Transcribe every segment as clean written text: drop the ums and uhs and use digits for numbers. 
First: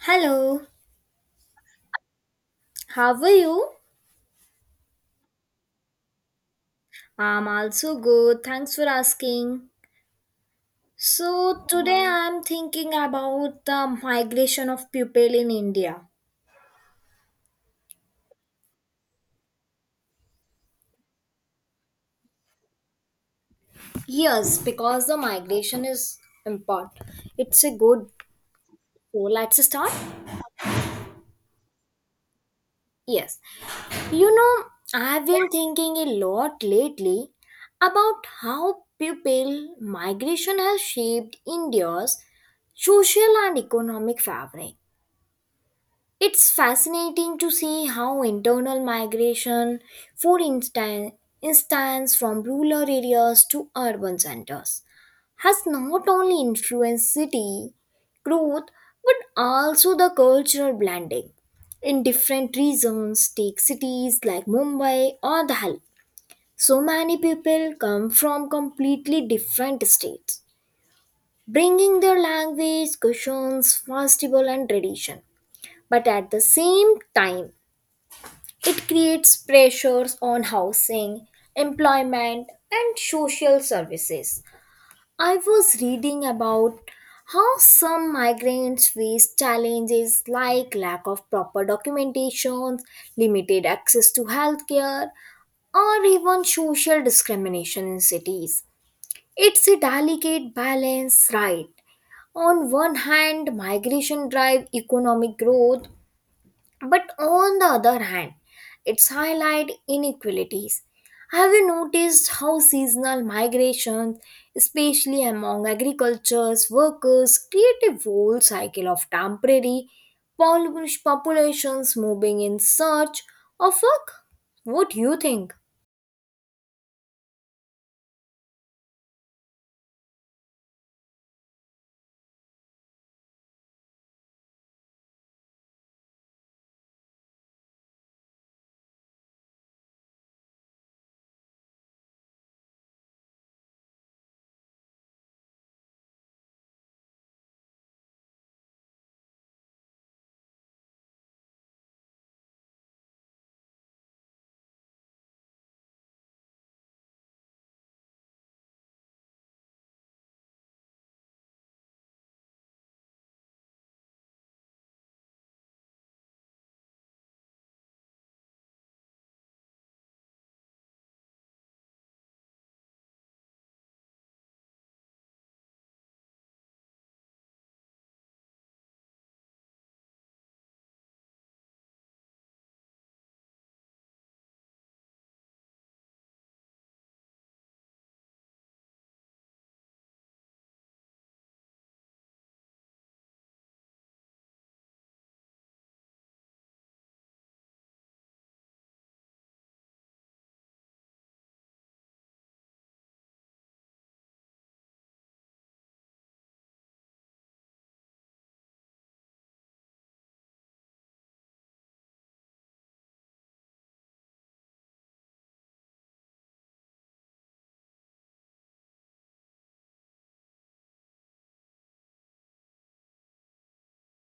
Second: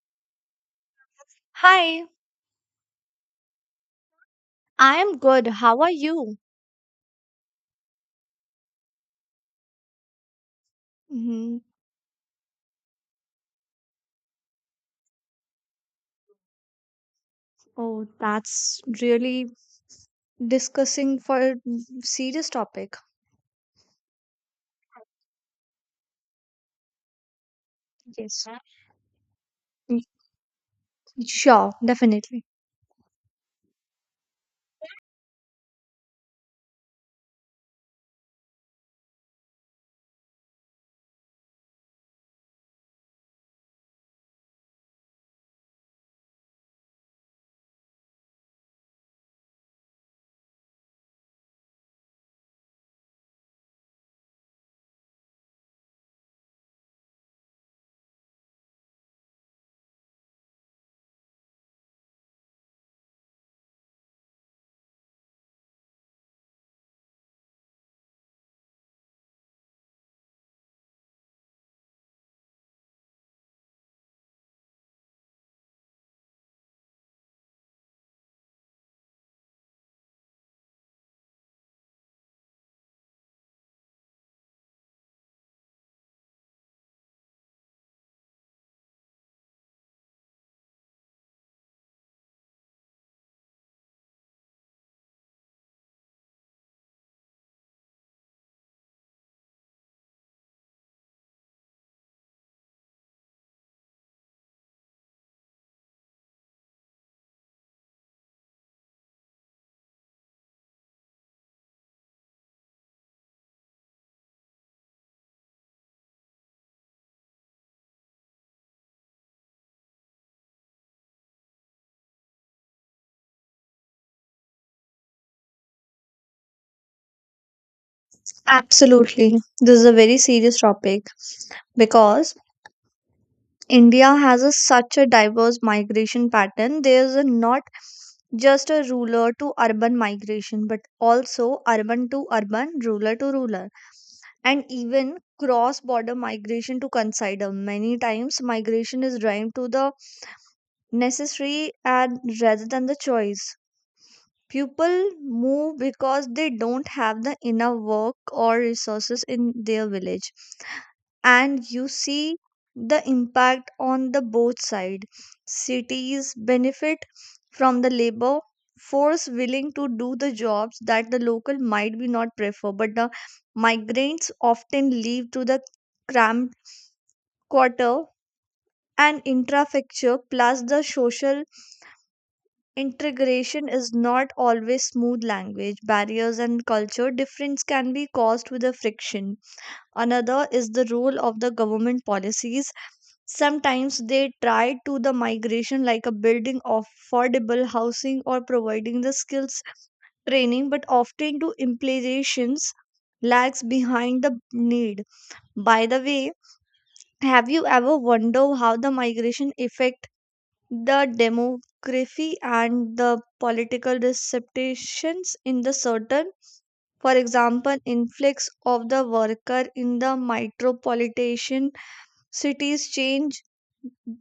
Hello, Hi, how are you? I am good. How are you? I'm also good, thanks for asking. Hmm. So, today I'm thinking about the migration of people in India. Oh, that's really discussing for a serious topic. Yes, because the migration is important. It's a good. Yes. So, let's start. Mm, sure, definitely. Yes, you know, I've been thinking a lot lately about how people migration has shaped India's social and economic fabric. It's fascinating to see how internal migration, for instance, instance from rural areas to urban centers, has not only influenced city growth but also the cultural blending. In different regions, take cities like Mumbai or Delhi. So many people come from completely different states, bringing their language, customs, festival, and tradition. But at the same time, it creates pressures on housing, employment, and social services. I was reading about how some migrants face challenges like lack of proper documentation, limited access to healthcare, or even social discrimination in cities. It's a delicate balance, right? On one hand, migration drives economic growth, but on the other hand, it's highlight inequalities. Have you noticed how seasonal migrations, especially among agricultures workers, create a whole cycle of temporary populations moving in search of work? What do you think? Absolutely. This is a very serious topic because India has such a diverse migration pattern. There's a not just a rural to urban migration, but also urban to urban, rural to rural. And even cross border migration to consider. Many times migration is driven to the necessary and rather than the choice. People move because they don't have the enough work or resources in their village. And you see the impact on the both side. Cities benefit from the labor force willing to do the jobs that the local might be not prefer, but the migrants often leave to the cramped quarter and infrastructure, plus the social integration is not always smooth language. Barriers and culture difference can be caused with a friction. Another is the role of the government policies. Sometimes they try to the migration like a building affordable housing or providing the skills training, but often to implications lags behind the need. By the way, have you ever wondered how the migration affect the demography and the political receptions in the certain? For example, influx of the worker in the metropolitan cities change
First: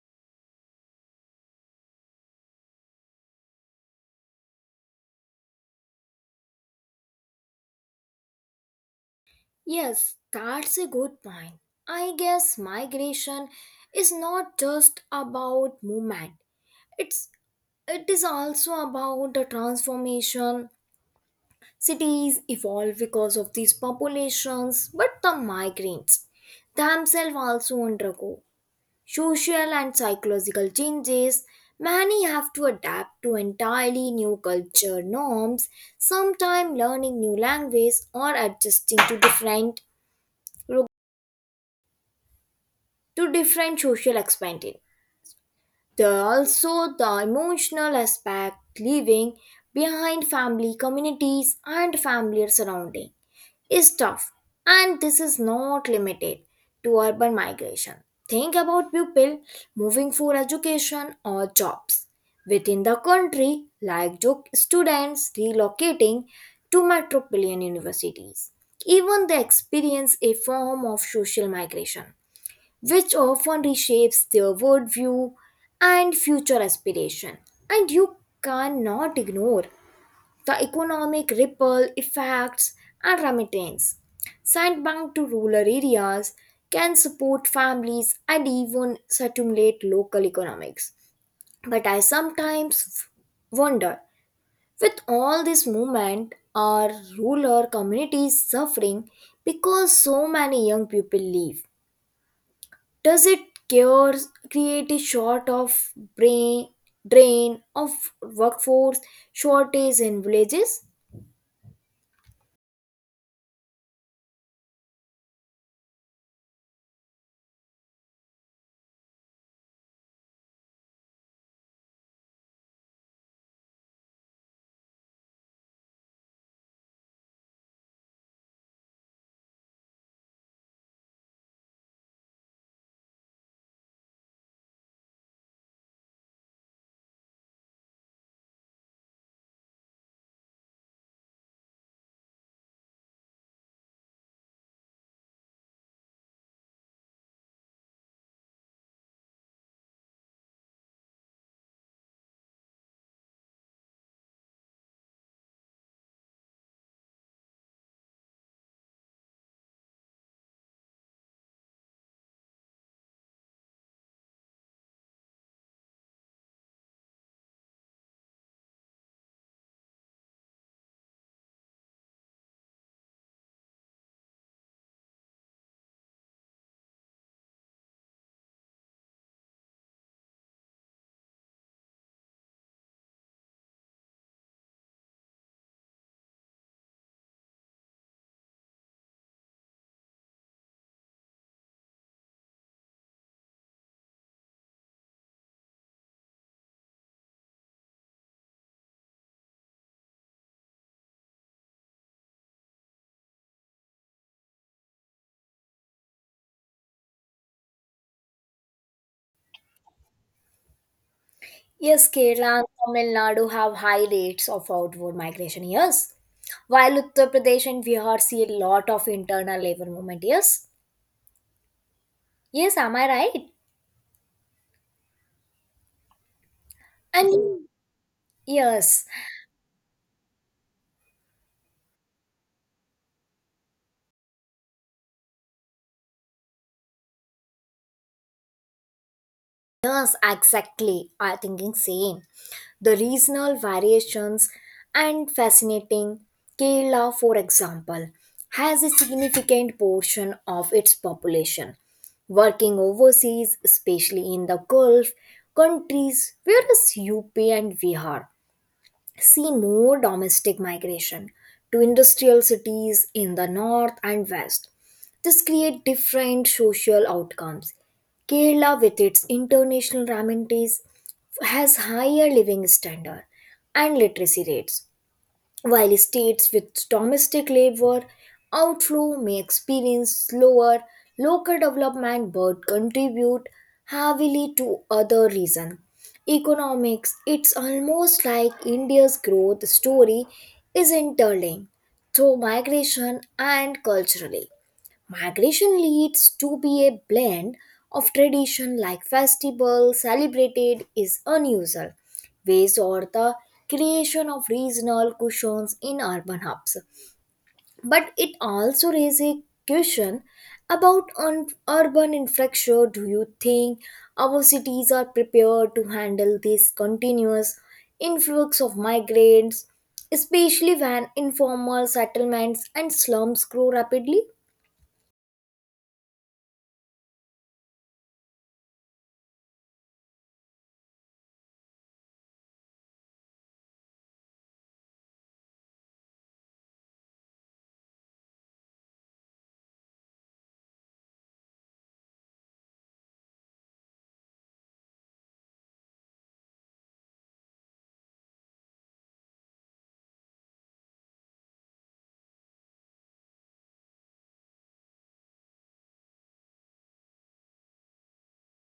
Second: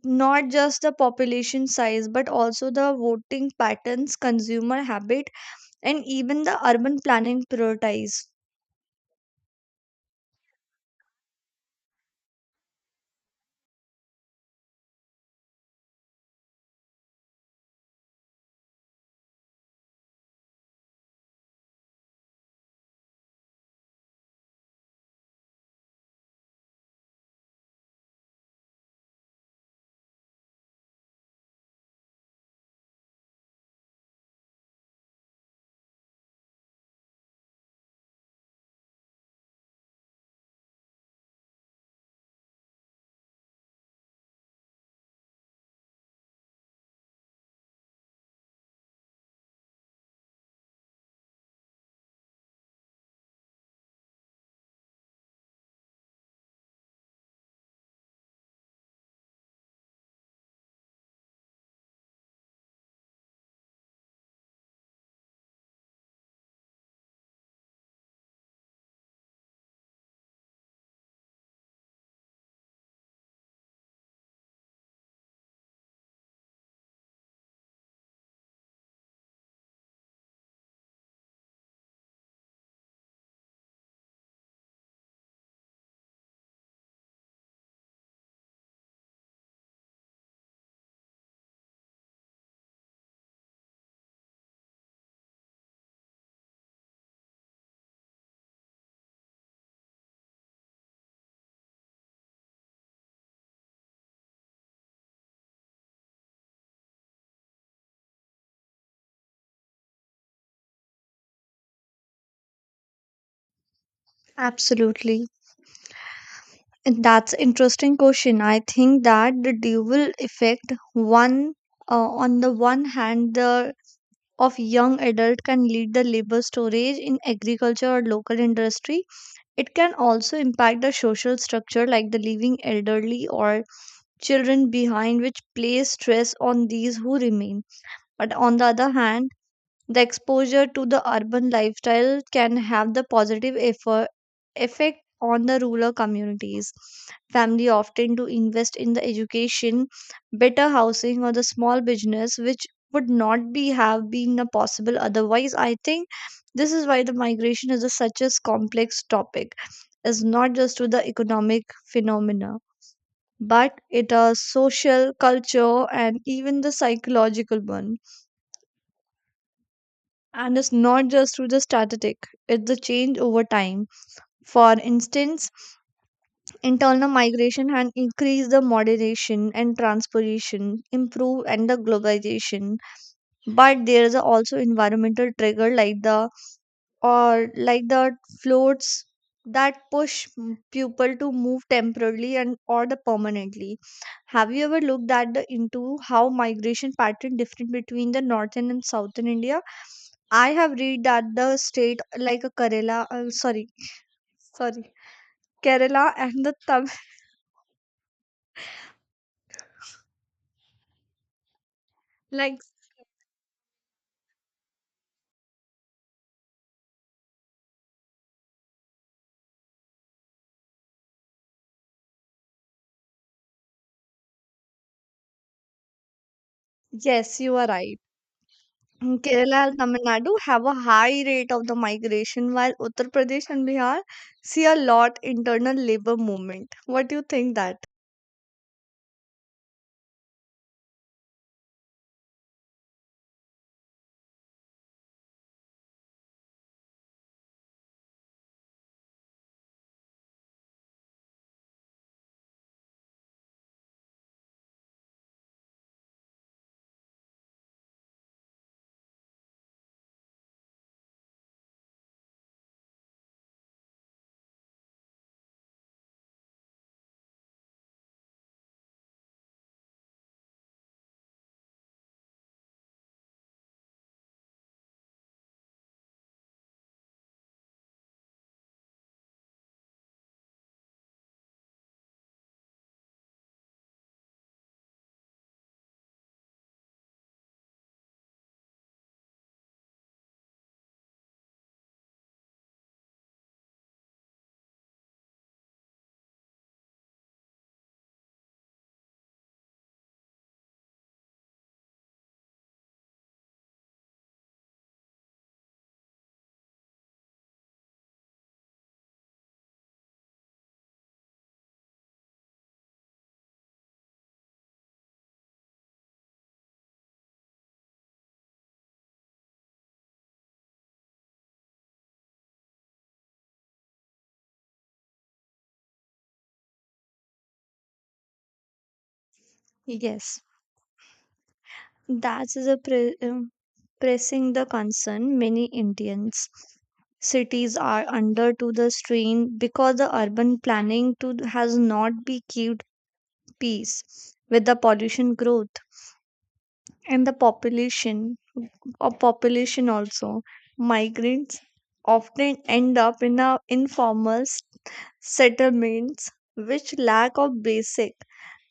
not just the population size but also the voting patterns, consumer habit, and even the urban planning priorities. Yes, that's a good point. I guess migration is not just about movement. It's it is also about the transformation. Cities evolve because of these populations, but the migrants themselves also undergo social and psychological changes. Many have to adapt to entirely new culture norms, sometimes learning new language or adjusting to different social expanding. There are also the emotional aspect leaving behind family communities and familiar surrounding. Is tough, and this is not limited to urban migration. Think about people moving for education or jobs within the country, like students relocating to metropolitan universities. Even they experience a form of social migration, which often reshapes their worldview and future aspiration. And you cannot ignore the economic ripple effects and remittance sent to rural areas can support families and even stimulate local economics. But I sometimes wonder, with all this movement, are rural communities suffering because so many young people leave? Does it cure, create a sort of brain, drain of workforce shortage in villages? Absolutely. And that's interesting question. I think that the dual effect one, on the one hand the of young adult can lead the labor storage in agriculture or local industry. It can also impact the social structure like the leaving elderly or children behind, which plays stress on these who remain. But on the other hand, the exposure to the urban lifestyle can have the positive effect on the rural communities. Family often do invest in the education, better housing, or the small business, which would not be have been a possible otherwise. I think this is why the migration is such a complex topic. It's not just to the economic phenomena, but it is social, culture, and even the psychological one. And it's not just through the static, it's the change over time. For instance, internal migration had increased the moderation and transportation, improved and the globalization. But there is also environmental trigger like the floats that push people to move temporarily and or the permanently. Have you ever looked at the into how migration pattern different between the northern and southern India? I have read that the state like a Kerala, sorry, Kerala and the Yes, Kerala like. and Tamil Nadu have high rates of outward migration, yes. While Uttar Pradesh and Bihar see a lot of internal labor movement, yes. Yes, am I right? Yes, you And are right. yes, Mm, Kerala and Tamil Nadu have a high rate of the migration, while Uttar Pradesh and Bihar see a lot internal labor movement. What do you think that? yes, exactly. I thinking same. The regional variations and fascinating. Kerala, for example, has a significant portion of its population working overseas, especially in the Gulf countries, whereas UP and Bihar see more domestic migration to industrial cities in the north and west. This create different social outcomes. Kerala, with its international ramities, has higher living standard and literacy rates while states with domestic labor outflow may experience slower local development but contribute heavily to other reason economics. It's almost like India's growth story is interlinked through migration and culturally migration leads to be a blend of tradition like festivals celebrated is unusual ways or the creation of regional cushions in urban hubs. But it also raises a question about urban infrastructure. Do you think our cities are prepared to handle this continuous influx of migrants, especially when informal settlements and slums grow rapidly? Yes, that's the pressing the concern many Indians. Cities are under to the strain because the urban planning to has not be kept pace with the pollution growth and the population also migrants often end up in a informal settlements, which lack of basic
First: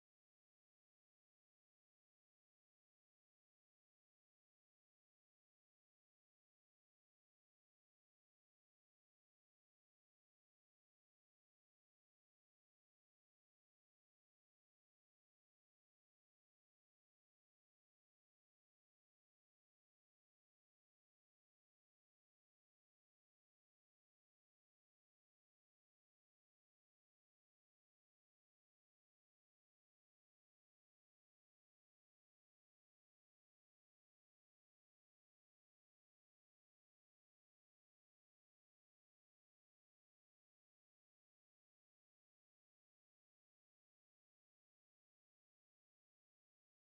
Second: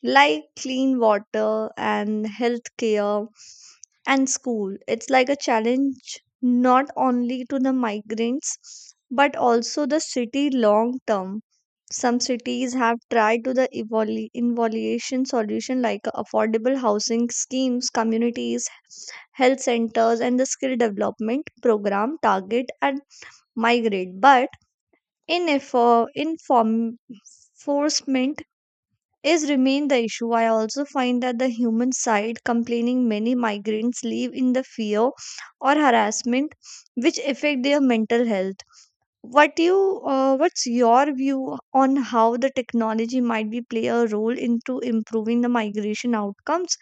like clean water and health care and school. It's like a challenge not only to the migrants but also the city long term. Some cities have tried to the evaluation solution like affordable housing schemes, communities, health centers, and the skill development program target at migrate, but enforcement is remain the issue. I also find that the human side complaining many migrants live in the fear or harassment, which affect their mental health. What you what's your view on how the technology might be play a role into improving the migration outcomes?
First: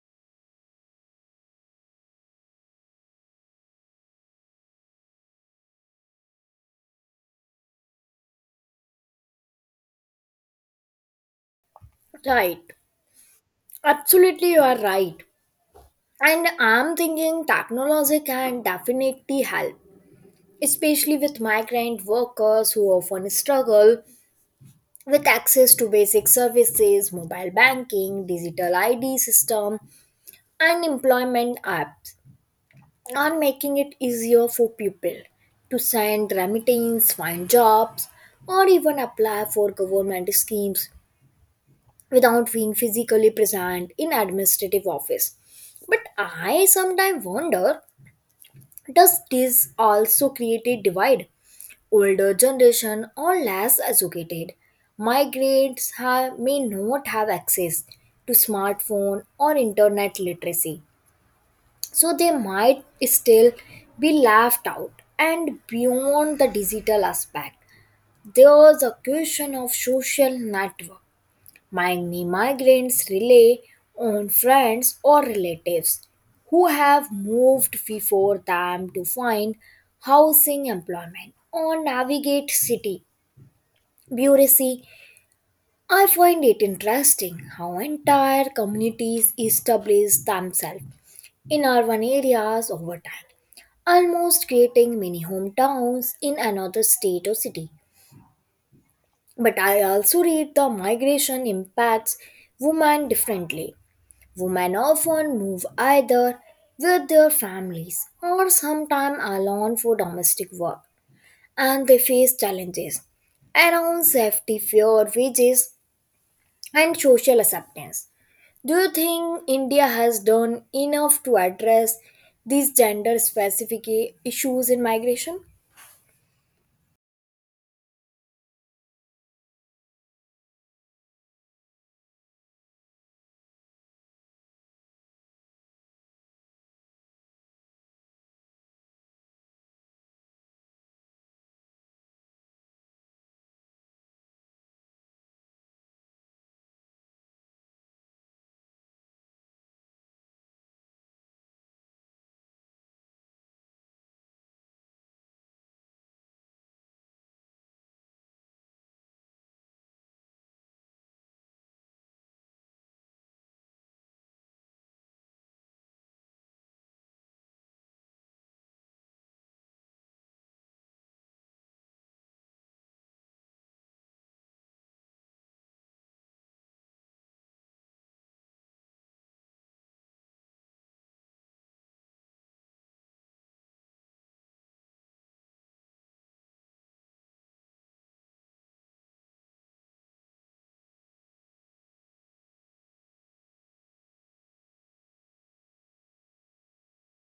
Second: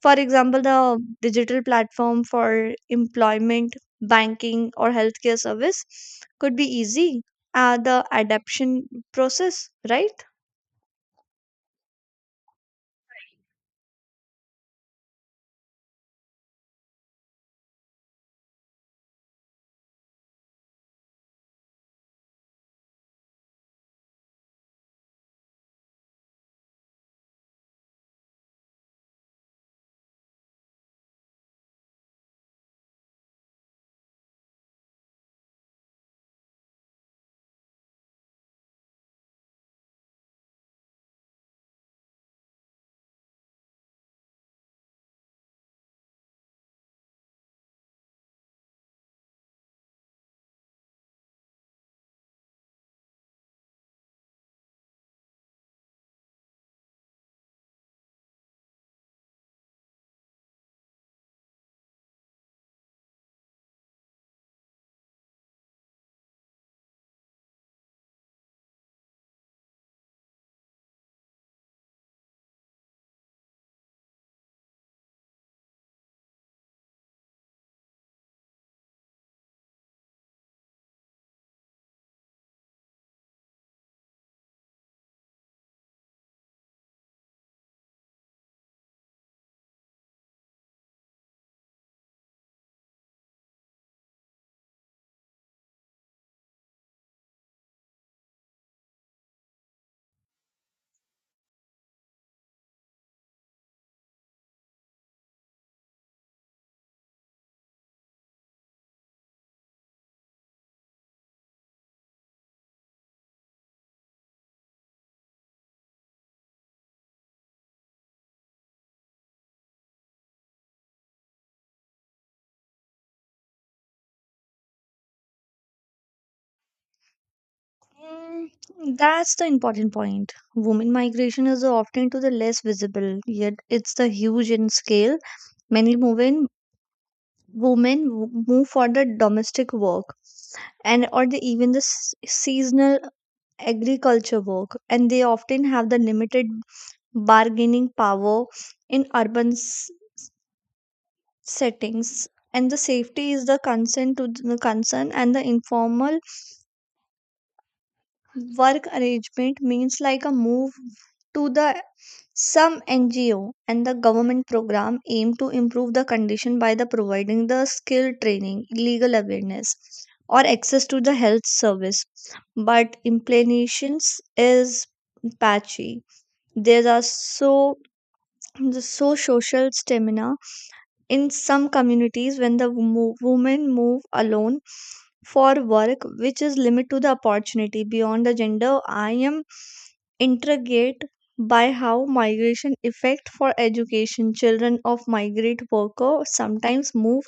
For example, the digital platform for employment, banking, or healthcare service could be easy, the adaption process, right? Right. Absolutely, you are right. And I'm thinking technology can definitely help, especially with migrant workers who often struggle with access to basic services, mobile banking, digital ID system, and employment apps are making it easier for people to send remittance, find jobs, or even apply for government schemes, without being physically present in administrative office. But I sometimes wonder, does this also create a divide? Older generation or less educated may not have access to smartphone or internet literacy, so they might still be left out. And beyond the digital aspect, there's a question of social network. Many migrants rely on friends or relatives who have moved before them to find housing, employment, or navigate city bureaucracy. I find it interesting how entire communities establish themselves in urban areas over time, almost creating mini hometowns in another state or city. But I also read the migration impacts women differently. Women often move either with their families or sometimes alone for domestic work, and they face challenges around safety, fear, wages, and social acceptance. Do you think India has done enough to address these gender specific issues in migration? Mm, that's the important point. Women migration is often to the less visible, yet it's the huge in scale. Many women move for the domestic work and or the even the seasonal agriculture work, and they often have the limited bargaining power in urban settings. And the safety is the concern, and the informal work arrangement means like a move to the some NGO, and the government program aim to improve the condition by the providing the skill training, legal awareness, or access to the health service, but implementations is patchy. There are so the so social stamina in some communities, when the women move alone for work, which is limit to the opportunity beyond the gender. I am intrigued by how migration effect for education. Children of migrant workers sometimes move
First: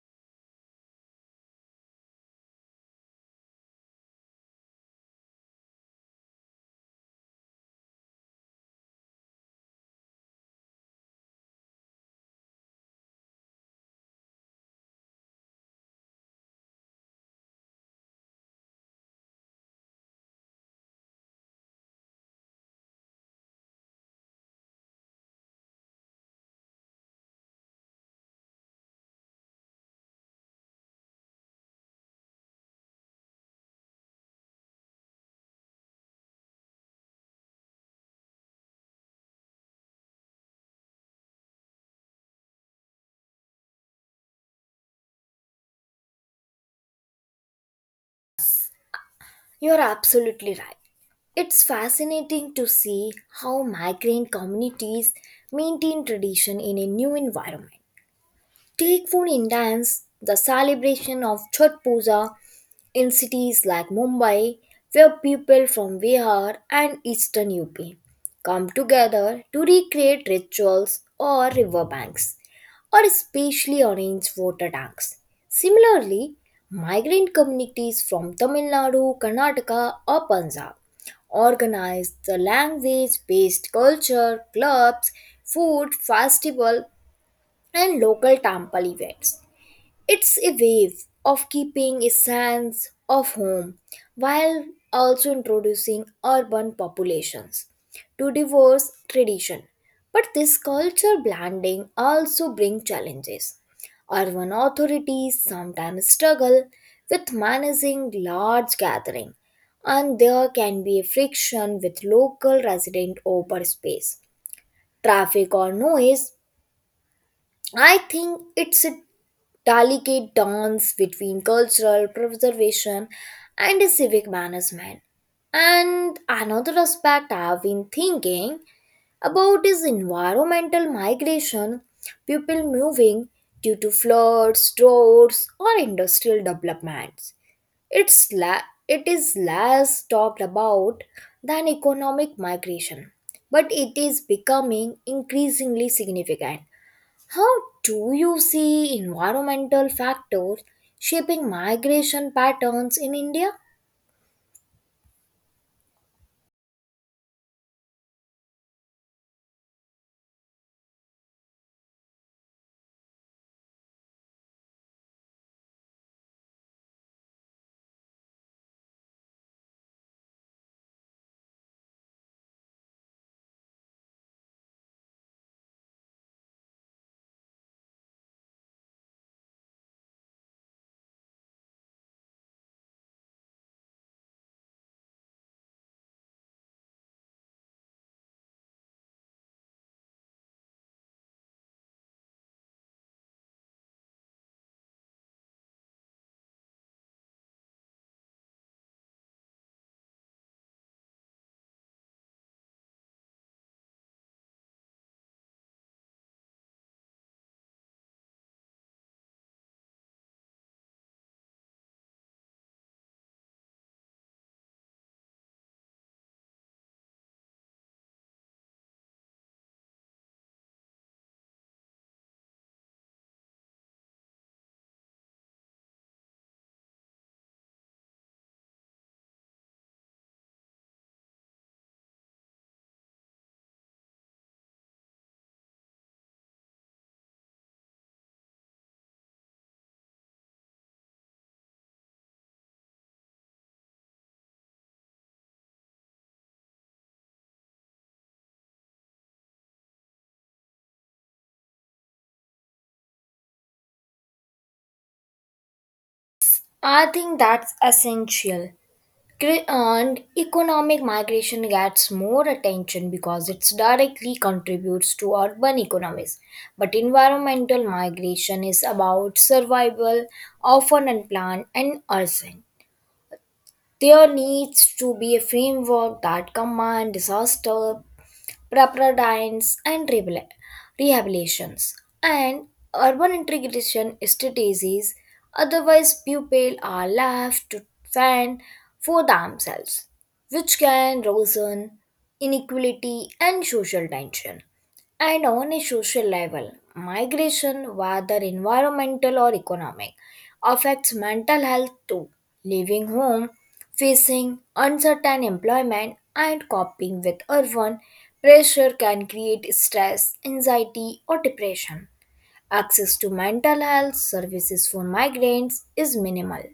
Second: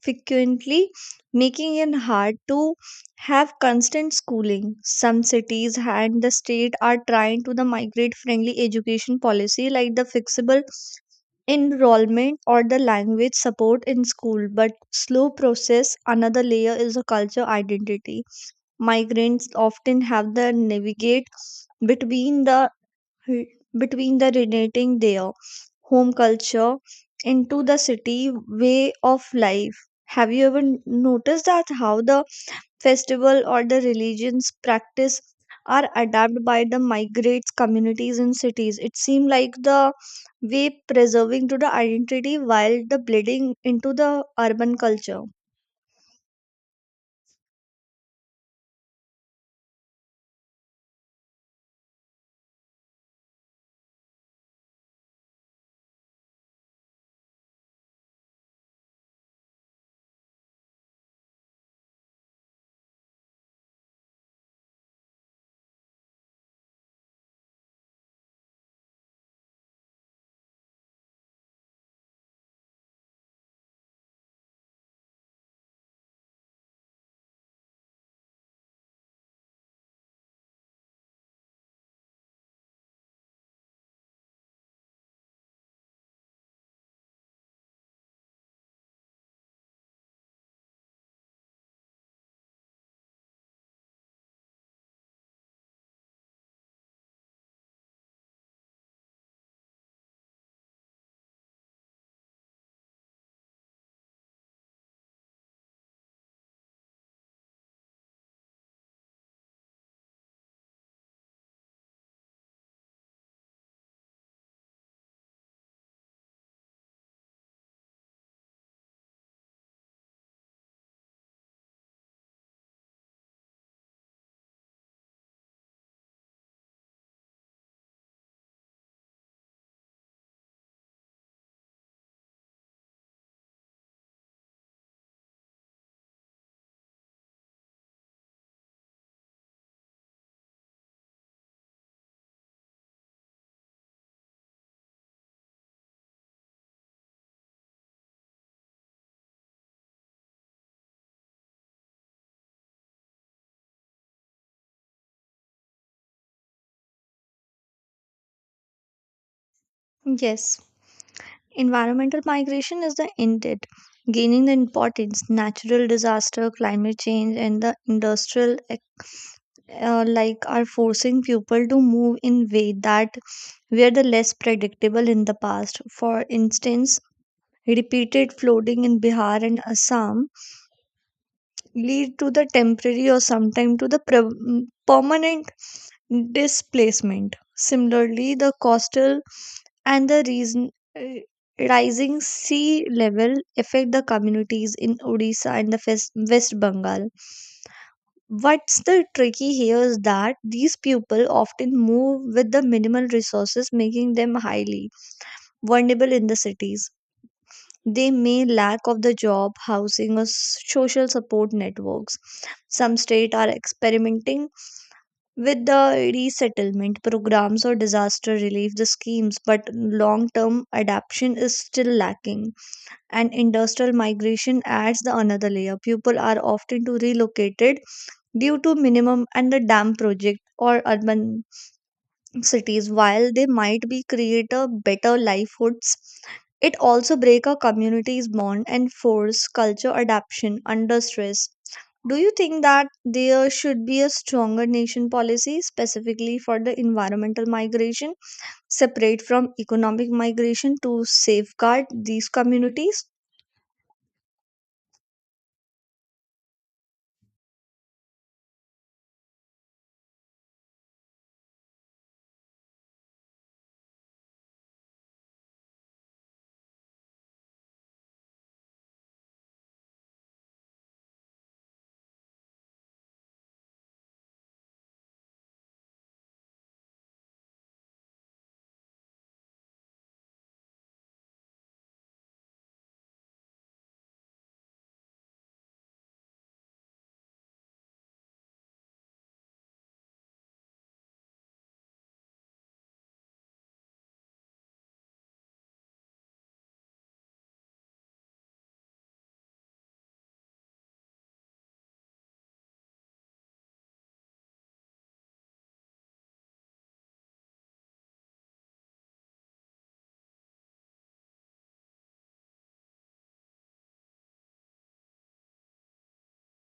frequently, making it hard to have constant schooling. Some cities and the state are trying to the migrate friendly education policy like the fixable enrollment or the language support in school, but slow process. Another layer is a culture identity. Migrants often have to navigate between the between the relating their home culture into the city way of life. Have you ever noticed that how the festival or the religions practice are adapted by the migrants communities in cities? It seemed like the way preserving to the identity while the blending into the urban culture. You're absolutely right. It's fascinating to see how migrant communities maintain tradition in a new environment. Take for instance the celebration of Chhath Puja in cities like Mumbai, where people from Bihar and eastern UP come together to recreate rituals or riverbanks or specially arranged water tanks. Similarly, migrant communities from Tamil Nadu, Karnataka, or Punjab organize the language based culture, clubs, food, festival and local temple events. It's a wave of keeping a sense of home while also introducing urban populations to diverse tradition. But this culture blending also brings challenges. Urban authorities sometimes struggle with managing large gatherings, and there can be a friction with local resident over space, traffic or noise. I think it's a delicate dance between cultural preservation and a civic management. And another aspect I've been thinking about is environmental migration, people moving due to floods, droughts, or industrial developments. It's la- it is less talked about than economic migration, but it is becoming increasingly significant. How do you see environmental factors shaping migration patterns in India? Yes, environmental migration is the intent gaining the importance. Natural disaster, climate change, and the industrial like are forcing people to move in way that were the less predictable in the past. For instance, repeated flooding in Bihar and Assam lead to the temporary or sometimes to the permanent displacement. Similarly, the coastal and the reason, rising sea level affect the communities in Odisha and the West Bengal. What's the tricky here is that these people often move with the minimal resources, making them highly vulnerable in the cities. They may lack of the job, housing, or social support networks. Some states are experimenting with the resettlement programs or disaster relief the schemes, but long term adaptation is still lacking. And industrial migration adds the another layer. People are often to relocated due to minimum and the dam project or urban cities. While they might be create a better livelihoods, it also break a community's bond and force culture adaptation under stress. Do you think that there should be a stronger nation policy specifically for the environmental migration separate from economic migration to safeguard these communities? I think that's essential. And economic migration gets more attention because it directly contributes to urban economies. But environmental migration is about survival, often unplanned and urgent. There needs to be a framework that combines disaster preparations and rehabilitations, and urban integration strategies. Otherwise, pupils are left to fend for themselves, which can worsen inequality and social tension. And on a social level, migration, whether environmental or economic, affects mental health too. Leaving home, facing uncertain employment, and coping with urban pressure can create stress, anxiety, or depression. Access to mental health services for migrants is minimal.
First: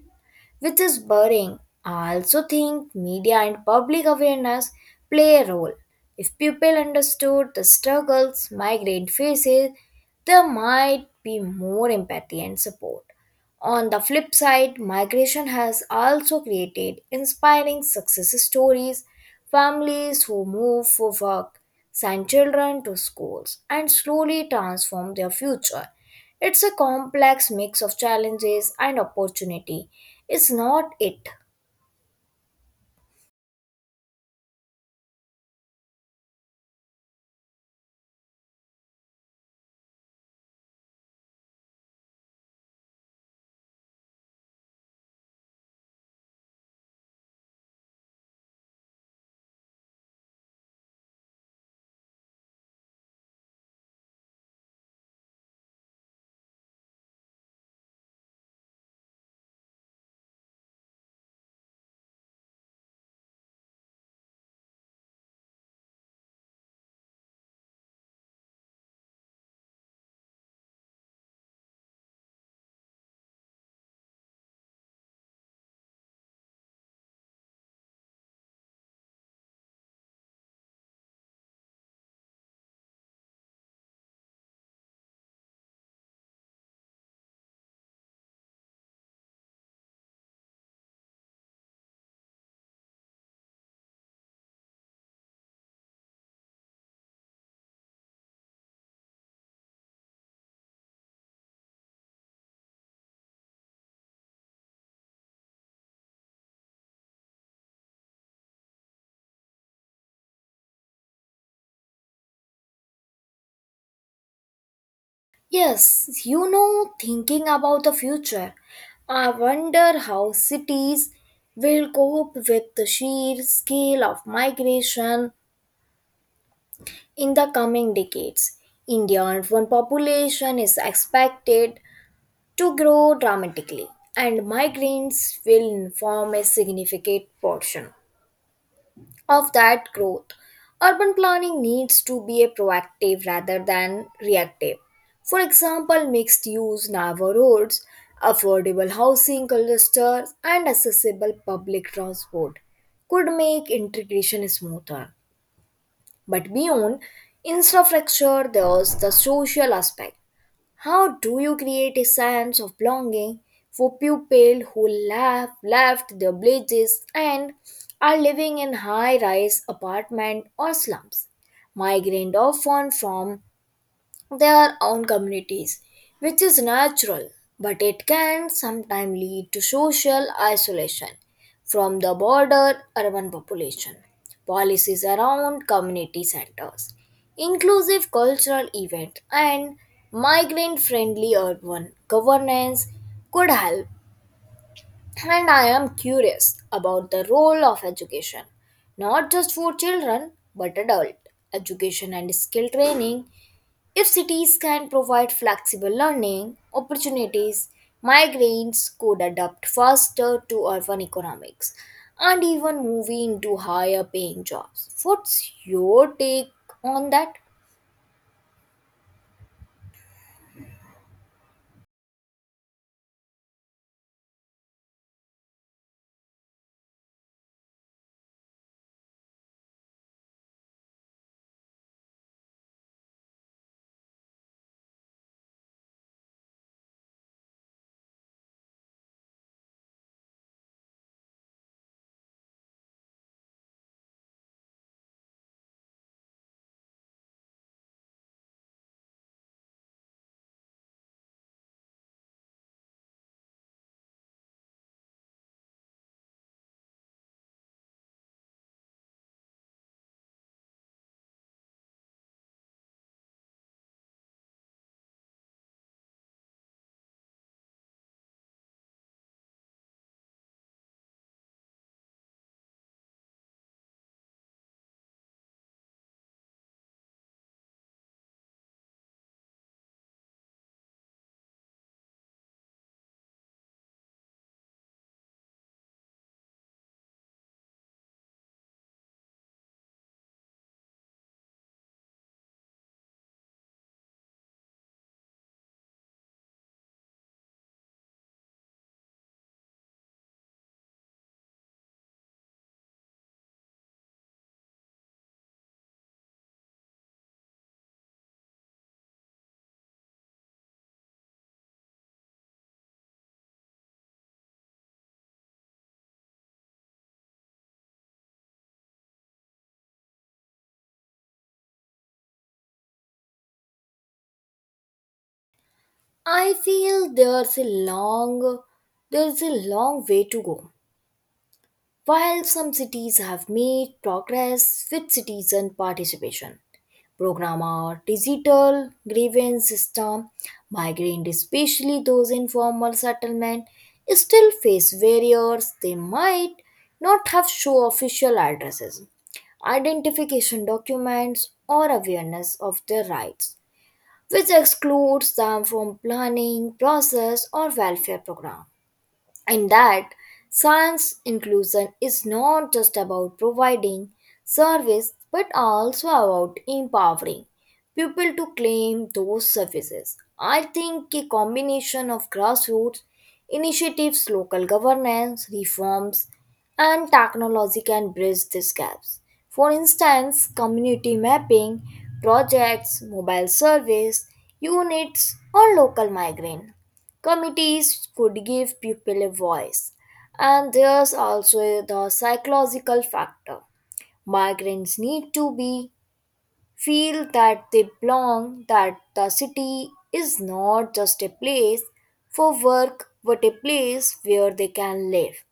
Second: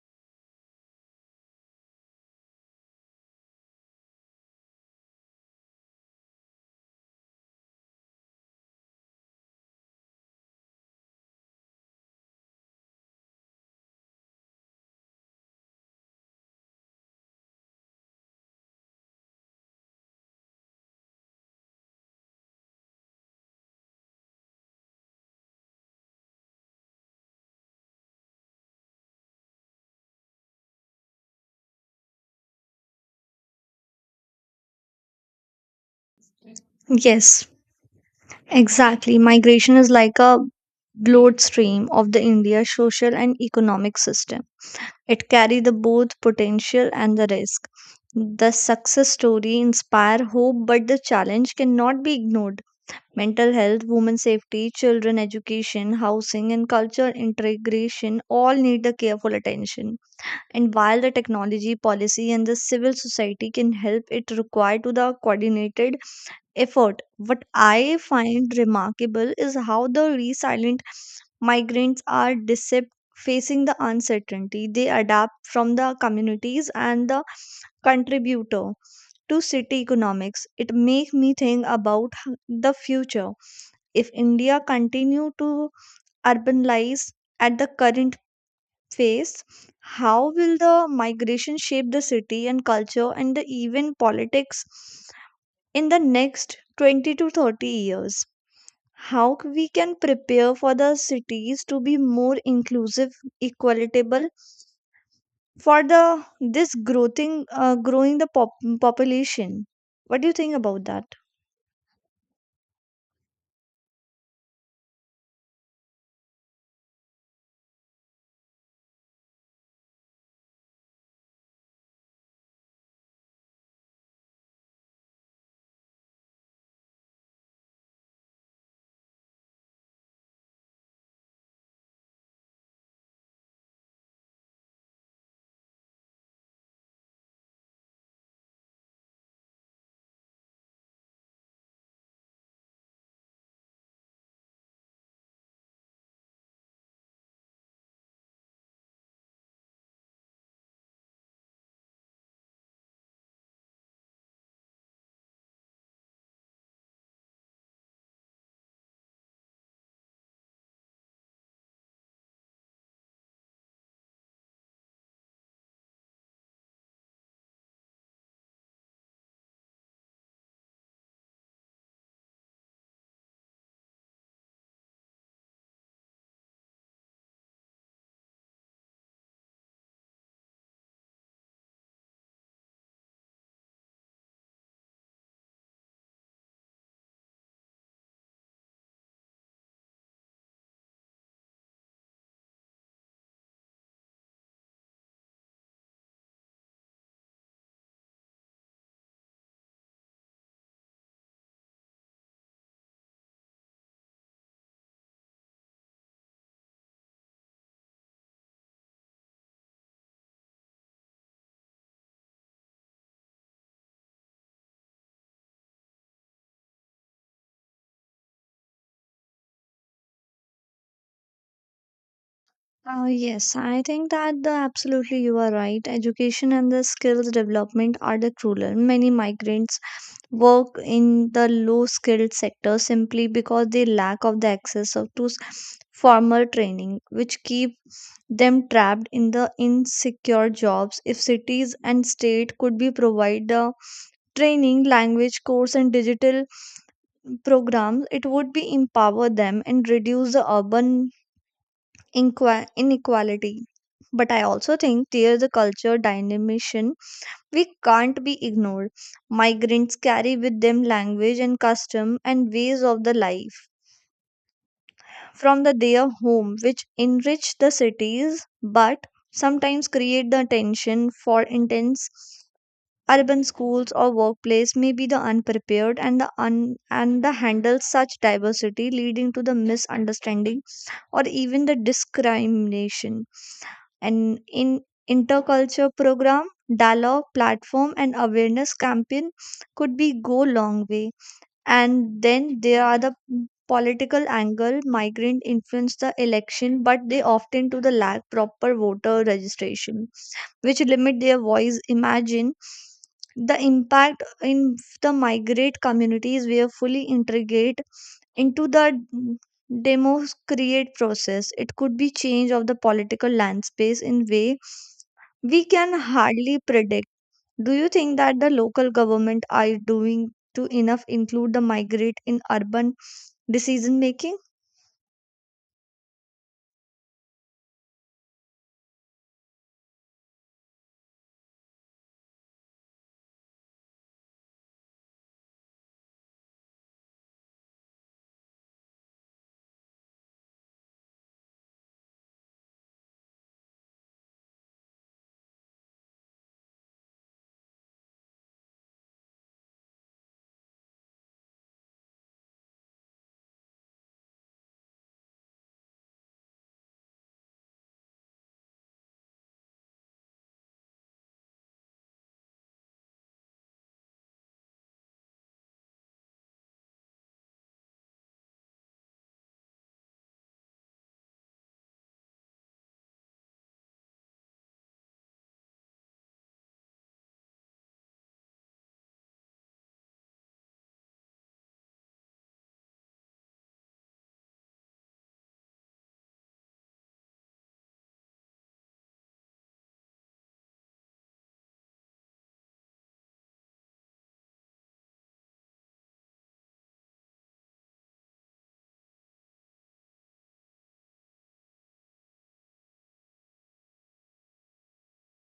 Which is burying, I also think media and public awareness play a role. If people understood the struggles migrant faces, there might be more empathy and support. On the flip side, migration has also created inspiring success stories, families who move for work, send children to schools, and slowly transform their future. It's a complex mix of challenges and opportunity. It's not it. Yes, exactly, migration is like a bloodstream of the India social and economic system. It carry the both potential and the risk. The success story inspire hope, but the challenge cannot be ignored. Mental health, women safety, children education, housing, and culture integration all need the careful attention. And while the technology, policy, and the civil society can help, it require to the coordinated effort. What I find remarkable is how the resilient migrants are decept facing the uncertainty. They adapt from the communities and the contributor to city economics. It makes me think about the future. If India continue to urbanize at the current pace, how will the migration shape the city and culture and the even politics in the next 20 to 30 years? How we can prepare for the cities to be more inclusive equitable for the this growing population. What do you think about that? Yes, thinking about the future, I wonder how cities will cope with the sheer scale of migration. In the coming decades, India's urban population is expected to grow dramatically, and migrants will form a significant portion of that growth. Urban planning needs to be a proactive rather than reactive. For example, mixed use neighborhoods, affordable housing clusters, and accessible public transport could make integration smoother. But beyond infrastructure, there's the social aspect. How do you create a sense of belonging for people who have left their villages and are living in high rise apartment or slums? Migrant often from their own communities, which is natural, but it can sometimes lead to social isolation from the broader urban population. Policies around community centers, inclusive cultural events, and migrant friendly urban governance could help. And I am curious about the role of education, not just for children but adult education and skill training. If cities can provide flexible learning opportunities, migrants could adapt faster to urban economics and even move into higher paying jobs. What's your take on that? Yes, I think that the absolutely you are right. Education and the skills development are the crueler. Many migrants work in the low skilled sector simply because they lack of the access of to formal training, which keep them trapped in the insecure jobs. If cities and state could be provide the training, language course, and digital programs, it would be empower them and reduce the urban inequality. But I also think there's a culture dynamism we can't be ignored. Migrants carry with them language and custom and ways of the life from the their home, which enrich the cities, but sometimes create the tension for intense urban schools or workplace may be the unprepared and the handle such diversity, leading to the misunderstanding or even the discrimination. And in interculture program, dialogue platform, and awareness campaign could be go long way. And then there are the political angle. Migrant influence the election, but they often to the lack proper voter registration, which limit their voice. Imagine the impact in the migrate communities were fully integrate into the mm, process. It could be change of the political landscape in way we can hardly predict. Do you think that the local government are doing to enough include the migrate in urban decision making? I feel there's a long way to go. While some cities have made progress with citizen participation, program or digital grievance system, migrant, especially those in formal settlement, still face barriers. They might not have show official addresses, identification documents, or awareness of their rights, which excludes them from planning, process, or welfare program. In that science inclusion is not just about providing service but also about empowering people to claim those services. I think a combination of grassroots initiatives, local governance, reforms, and technology can bridge these gaps. For instance, community mapping, projects, mobile service, units, or local migrant committees could give people a voice. And there's also the psychological factor. Migrants need to be feel that they belong, that the city is not just a place for work but a place where they can live,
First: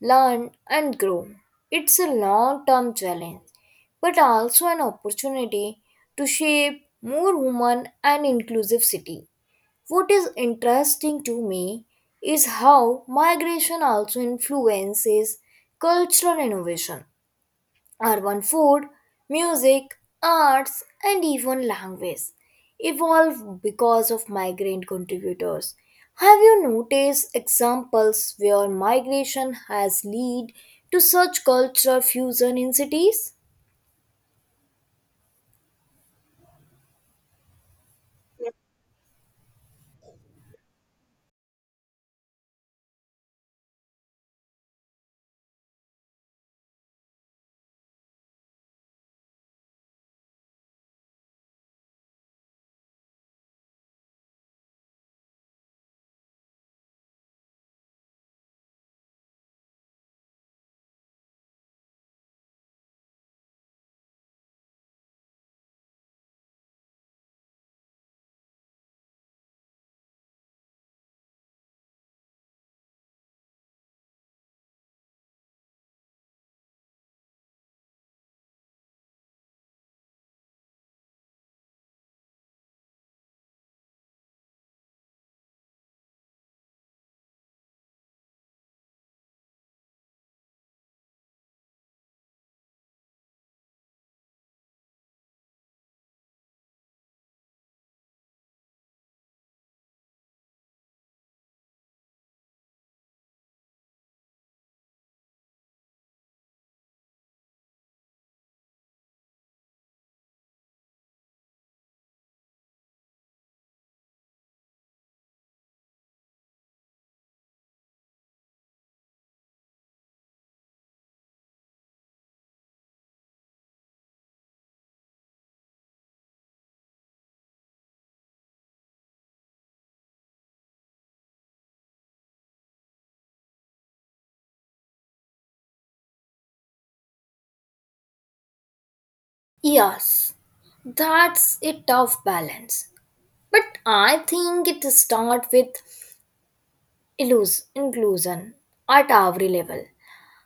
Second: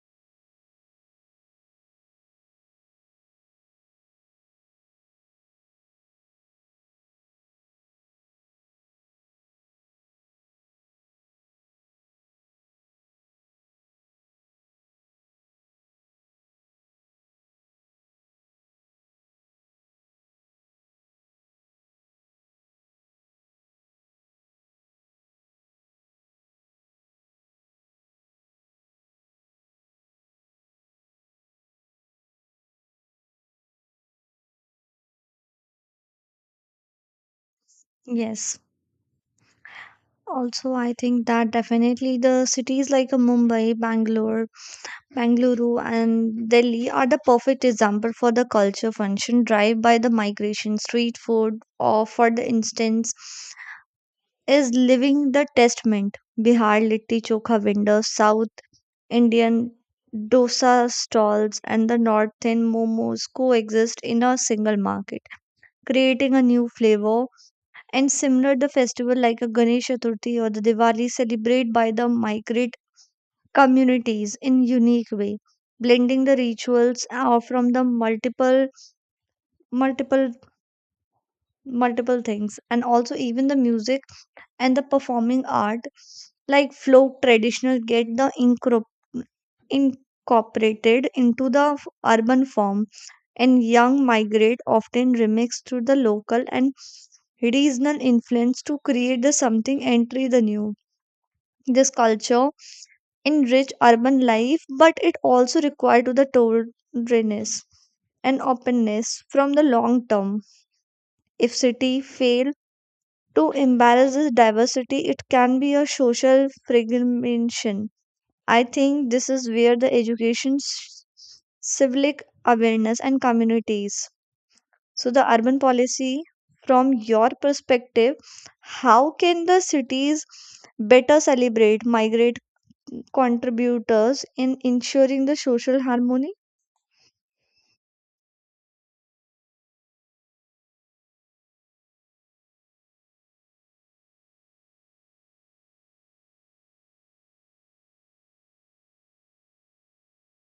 learn and grow. It's a long-term challenge but also an opportunity to shape more human and inclusive city. What is interesting to me is how migration also influences cultural innovation, urban food, music, arts, and even language evolve because of migrant contributors. Have you noticed examples where migration has led to such cultural fusion in cities? Yes, also I think that definitely the cities like Mumbai, Bangalore and Delhi are the perfect example for the culture function drive by the migration. Street food or for the instance is living the testament. Bihar litti chokha vendors, South Indian dosa stalls, and the northern momos coexist in a single market, creating a new flavor. And similar, the festival like a Ganesh Chaturthi or the Diwali celebrate by the migrant communities in unique way, blending the rituals from the multiple, multiple things, and also even the music and the performing art like folk traditional get the incorporated into the urban form. And young migrate often remix through the local and regional influence to create the something entry the new. This culture enrich urban life, but it also required to the togetherness and openness from the long term. If city fail to embrace this diversity, it can be a social fragmentation. I think this is where the education, civic awareness, and communities. So, the urban policy, from your perspective, how can the cities better celebrate migrant contributors in ensuring the social harmony? Yes, that's a tough balance. But I think it starts with inclusion at every level,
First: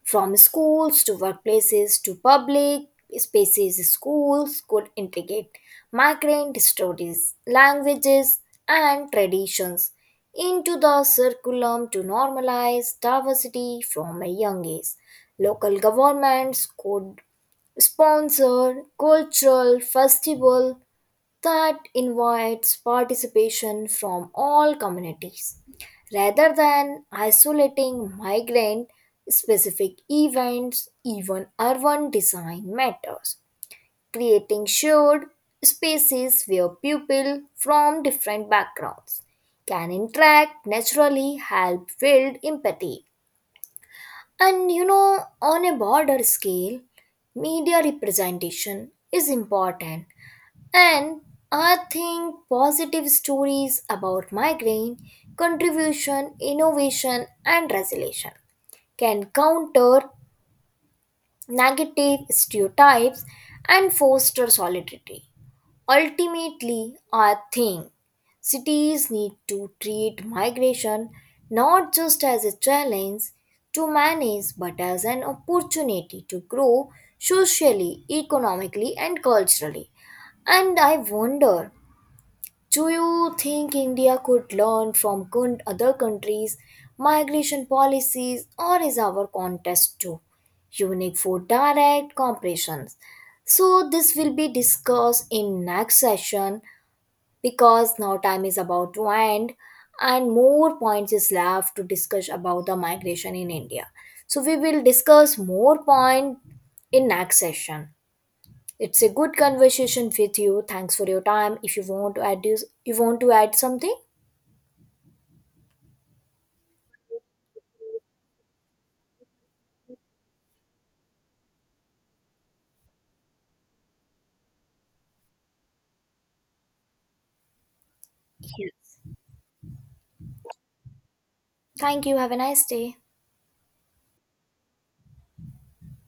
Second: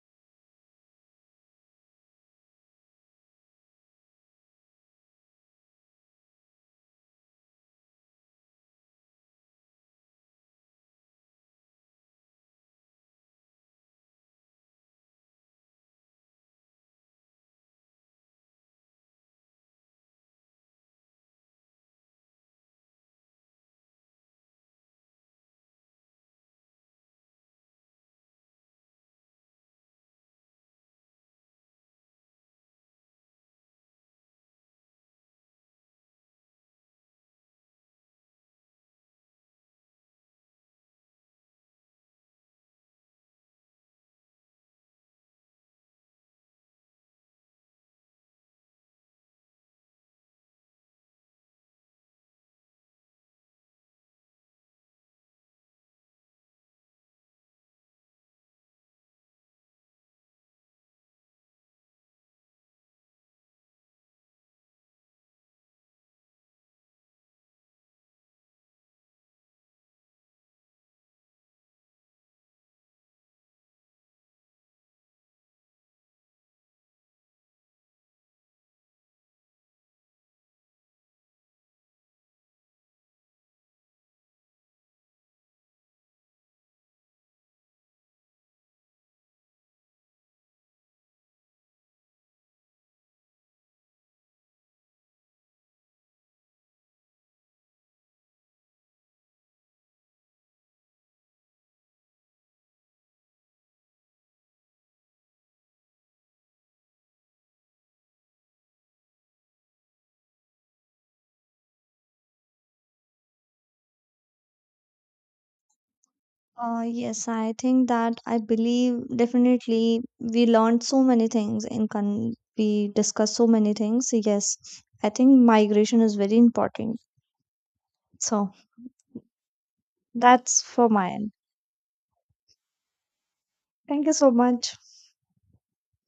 from schools to workplaces to public spaces. Schools could integrate migrant stories, languages, and traditions into the curriculum to normalize diversity from a young age. Local governments could sponsor cultural festival that invites participation from all communities rather than isolating migrant specific events. Even urban design matters, creating shared spaces where people from different backgrounds can interact naturally help build empathy. And on a broader scale media representation is important. And I think positive stories about migraine, contribution, innovation, and resilience can counter negative stereotypes and foster solidarity. Ultimately, I think cities need to treat migration not just as a challenge to manage but as an opportunity to grow socially, economically, and culturally. And I wonder, do you think India could learn from other countries' migration policies, or is our contest too unique for direct comparisons? So, this will be discussed in next session because now time is about to end and more points is left to discuss about the migration in India. So, we will discuss more point in next session. It's a good conversation with you. Thanks for your time. If you want to add this, you want to add something? Yes, I think that I believe definitely we learned so many things and can we discussed so many things. Yes, I think migration is very important. So that's for my end. Thank you. Have a nice day. Thank you so much.